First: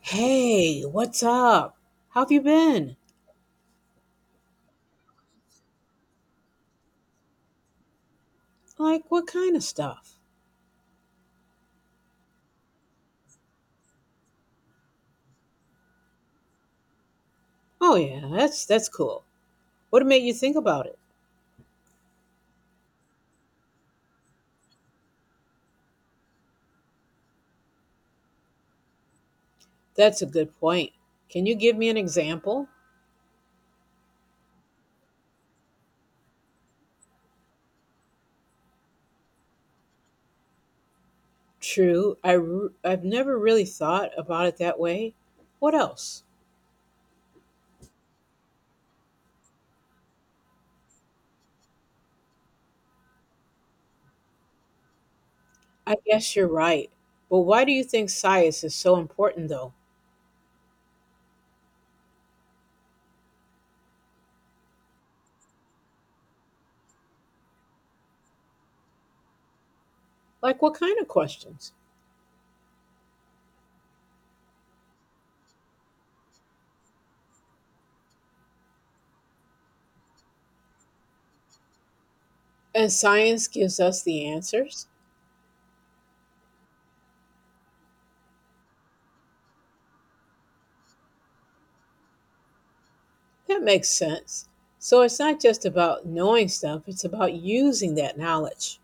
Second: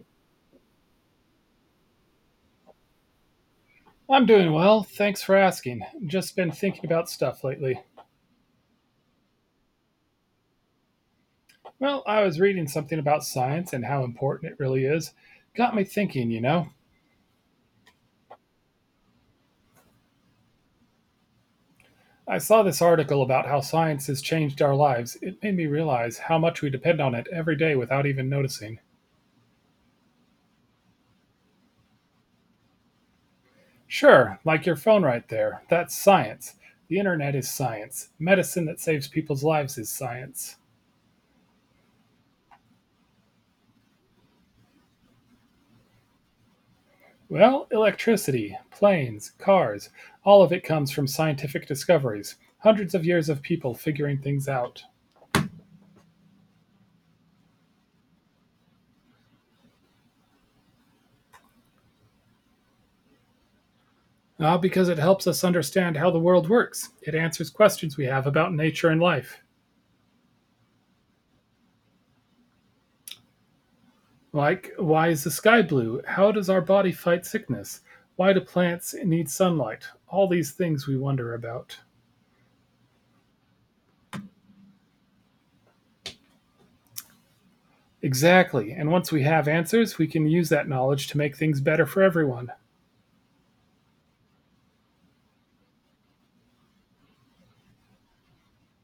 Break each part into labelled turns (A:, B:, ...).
A: Hey, what's up? How have you been?
B: I'm doing well. Thanks for asking. Just been thinking about stuff lately.
A: Like, what kind of stuff?
B: Well, I was reading something about science and how important it really is. Got me thinking, you know.
A: Oh yeah, that's cool. What made you think about it?
B: I saw this article about how science has changed our lives. It made me realize how much we depend on it every day without even noticing.
A: That's a good point. Can you give me an example?
B: Sure, like your phone right there. That's science. The internet is science. Medicine that saves people's lives is science.
A: True, I've never really thought about it that way. What else?
B: Well, electricity, planes, cars, all of it comes from scientific discoveries, hundreds of years of people figuring things out.
A: I guess you're right. But why do you think science is so important though?
B: Ah, because it helps us understand how the world works. It answers questions we have about nature and life.
A: Like what kind of questions?
B: Like, why is the sky blue? How does our body fight sickness? Why do plants need sunlight? All these things we wonder about.
A: And science gives us the answers?
B: Exactly, and once we have answers, we can use that knowledge to make things better for everyone.
A: That makes sense. So it's not just about knowing stuff, it's about using that knowledge.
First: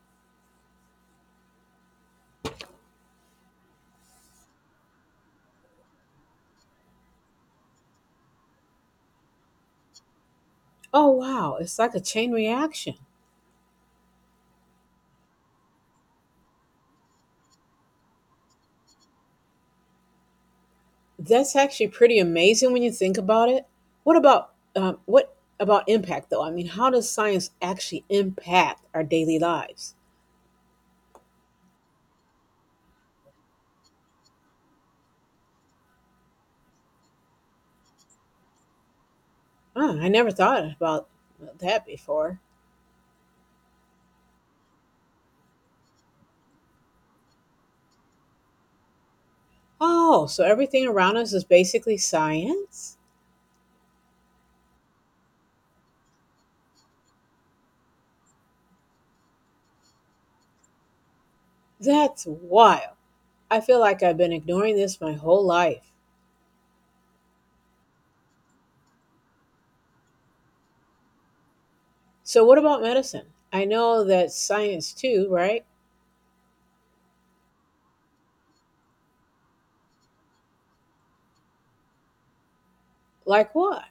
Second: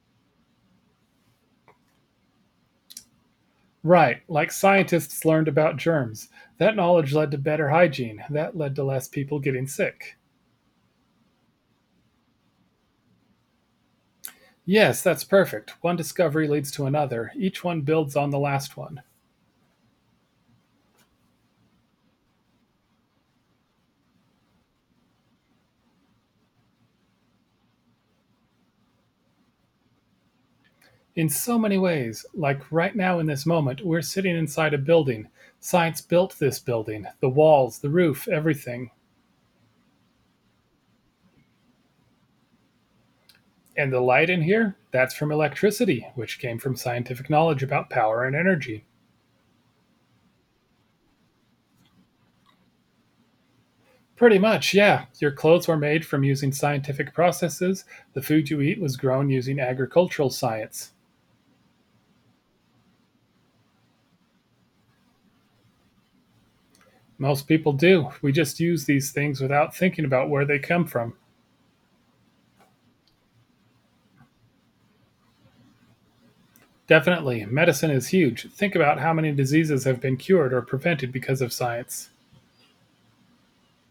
B: Right, like scientists learned about germs. That knowledge led to better hygiene. That led to less people getting sick.
A: Oh, wow. It's like a chain reaction.
B: Yes, that's perfect. One discovery leads to another. Each one builds on the last one.
A: That's actually pretty amazing when you think about it. What about impact though? I mean, how does science actually impact our daily lives?
B: In so many ways, like right now in this moment, we're sitting inside a building. Science built this building, the walls, the roof, everything.
A: Oh, I never thought about that before.
B: And the light in here? That's from electricity, which came from scientific knowledge about power and energy.
A: Oh, so everything around us is basically science?
B: Pretty much, yeah. Your clothes were made from using scientific processes. The food you eat was grown using agricultural science.
A: That's wild. I feel like I've been ignoring this my whole life.
B: Most people do. We just use these things without thinking about where they come from.
A: So what about medicine? I know that's science too, right?
B: Definitely, medicine is huge. Think about how many diseases have been cured or prevented because of science.
A: Like what?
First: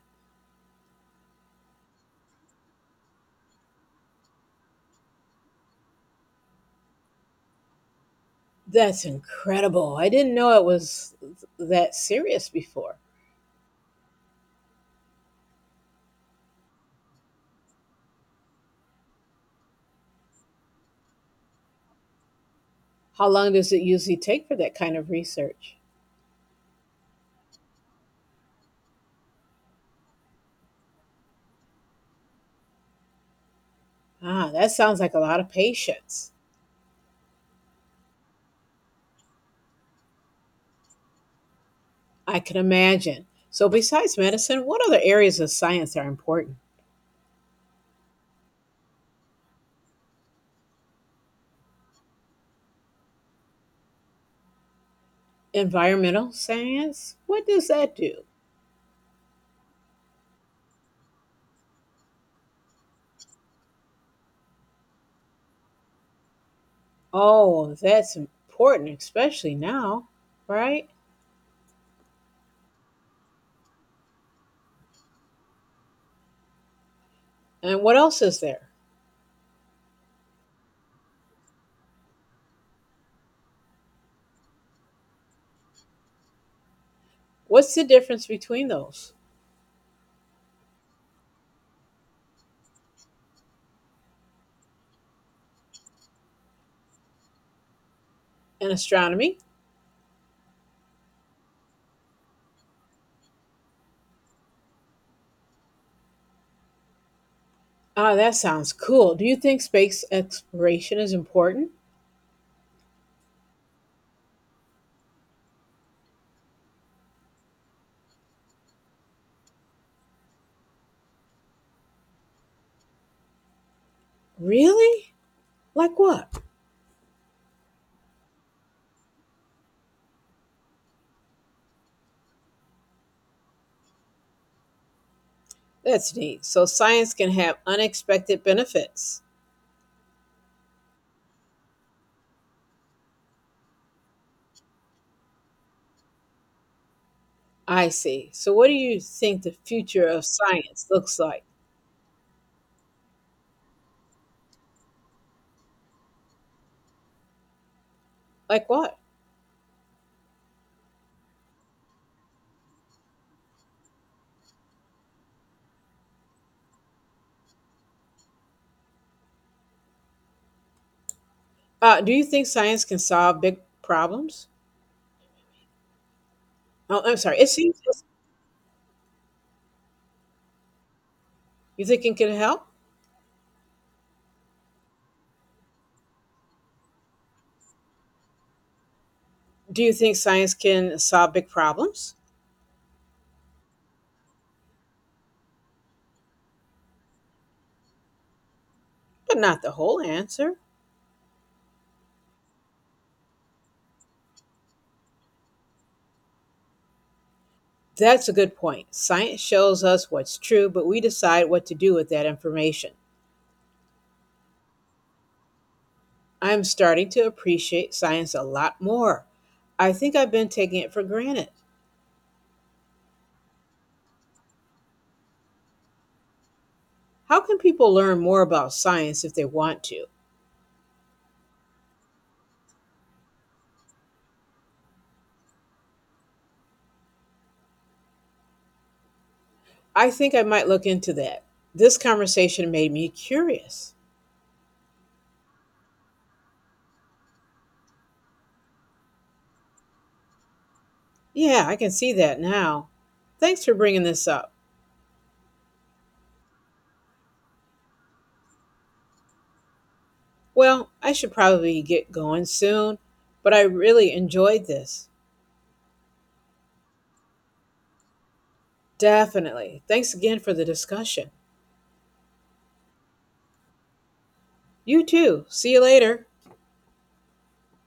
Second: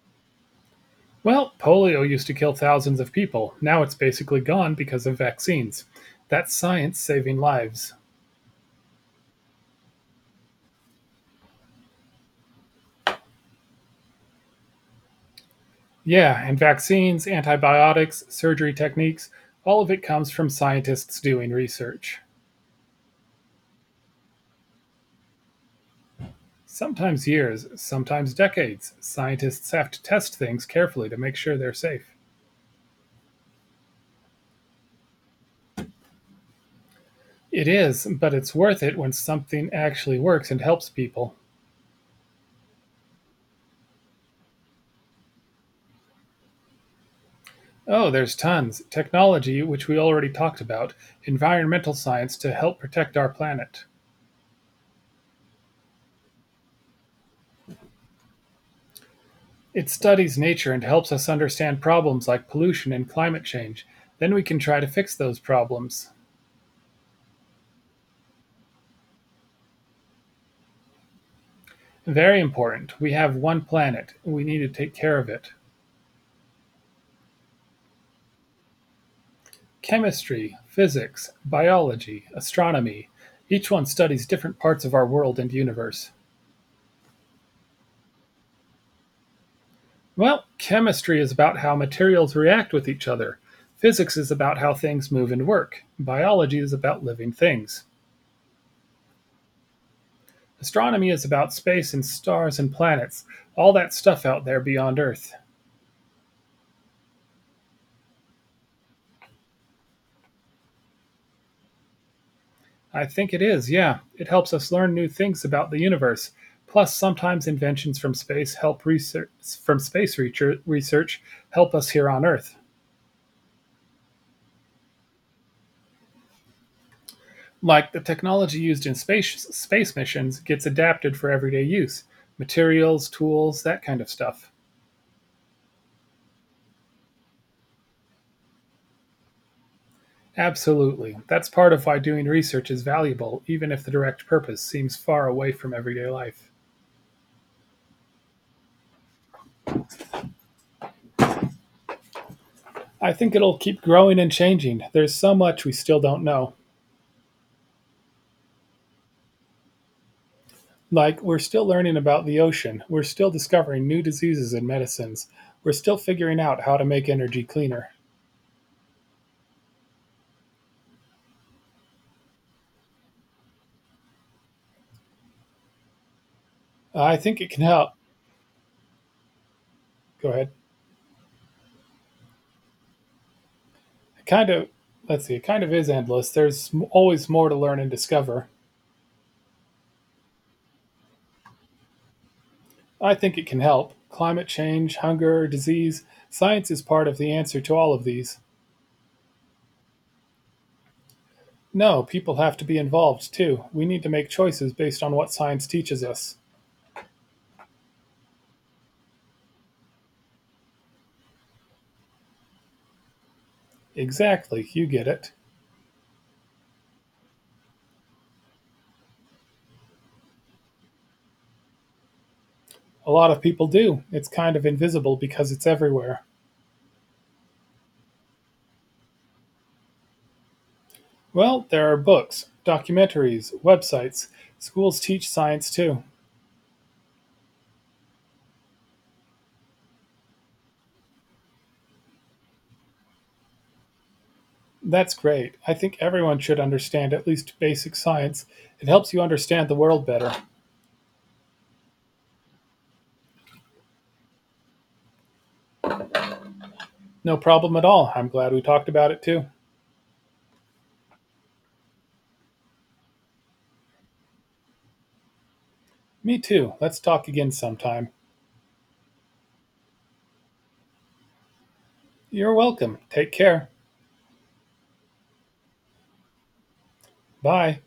B: Well, polio used to kill thousands of people. Now it's basically gone because of vaccines. That's science saving lives.
A: That's incredible. I didn't know it was that serious before.
B: Yeah, and vaccines, antibiotics, surgery techniques, all of it comes from scientists doing research.
A: How long does it usually take for that kind of research?
B: Sometimes years, sometimes decades. Scientists have to test things carefully to make sure they're safe.
A: Ah, that sounds like a lot of patience.
B: It is, but it's worth it when something actually works and helps people.
A: I can imagine. So, besides medicine, what other areas of science are important?
B: Oh, there's tons. Technology, which we already talked about, environmental science to help protect our planet.
A: Environmental science? What does that do?
B: It studies nature and helps us understand problems like pollution and climate change. Then we can try to fix those problems.
A: Oh, that's important, especially now, right?
B: Very important, we have one planet, we need to take care of it.
A: And what else is there?
B: Chemistry, physics, biology, astronomy, each one studies different parts of our world and universe.
A: What's the difference between those?
B: Well, chemistry is about how materials react with each other. Physics is about how things move and work. Biology is about living things.
A: And astronomy?
B: Astronomy is about space and stars and planets, all that stuff out there beyond Earth.
A: Ah, that sounds cool. Do you think space exploration is important?
B: I think it is, yeah. It helps us learn new things about the universe. Plus, sometimes inventions from space from space research help us here on Earth.
A: Really? Like what?
B: Like the technology used in space missions gets adapted for everyday use, materials, tools, that kind of stuff.
A: That's neat. So science can have unexpected benefits.
B: Absolutely. That's part of why doing research is valuable, even if the direct purpose seems far away from everyday life.
A: I see. So what do you think the future of science looks like?
B: I think it'll keep growing and changing. There's so much we still don't know.
A: Like what?
B: Like we're still learning about the ocean, we're still discovering new diseases and medicines, we're still figuring out how to make energy cleaner.
A: Do you think science can solve big problems? Oh, I'm
B: I
A: sorry.
B: think
A: It
B: it can
A: seems
B: help. Go ahead.
A: you think it can help?
B: Kind of. Let's see, it kind of is endless. There's always more to learn and discover.
A: Do you think science can solve big problems?
B: I think it can help. Climate change, hunger, disease. Science is part of the answer to all of these.
A: But not the whole answer.
B: No, people have to be involved too. We need to make choices based on what science teaches us.
A: That's a good point. Science shows us what's true, but we decide what to do with that information.
B: Exactly, you get it.
A: I'm starting to appreciate science a lot more. I think I've been taking it for granted.
B: A lot of people do. It's kind of invisible because it's everywhere.
A: How can people learn more about science if they want to?
B: Well, there are books, documentaries, websites. Schools teach science too.
A: I think I might look into that. This conversation made me curious.
B: That's great. I think everyone should understand at least basic science. It helps you understand the world better.
A: Yeah, I can see that now. Thanks for bringing this up.
B: No problem at all. I'm glad we talked about it too.
A: Well, I should probably get going soon, but I really enjoyed this.
B: Me too. Let's talk again sometime.
A: Definitely. Thanks again for the discussion.
B: You're welcome. Take care.
A: You too. See you later.
B: Bye.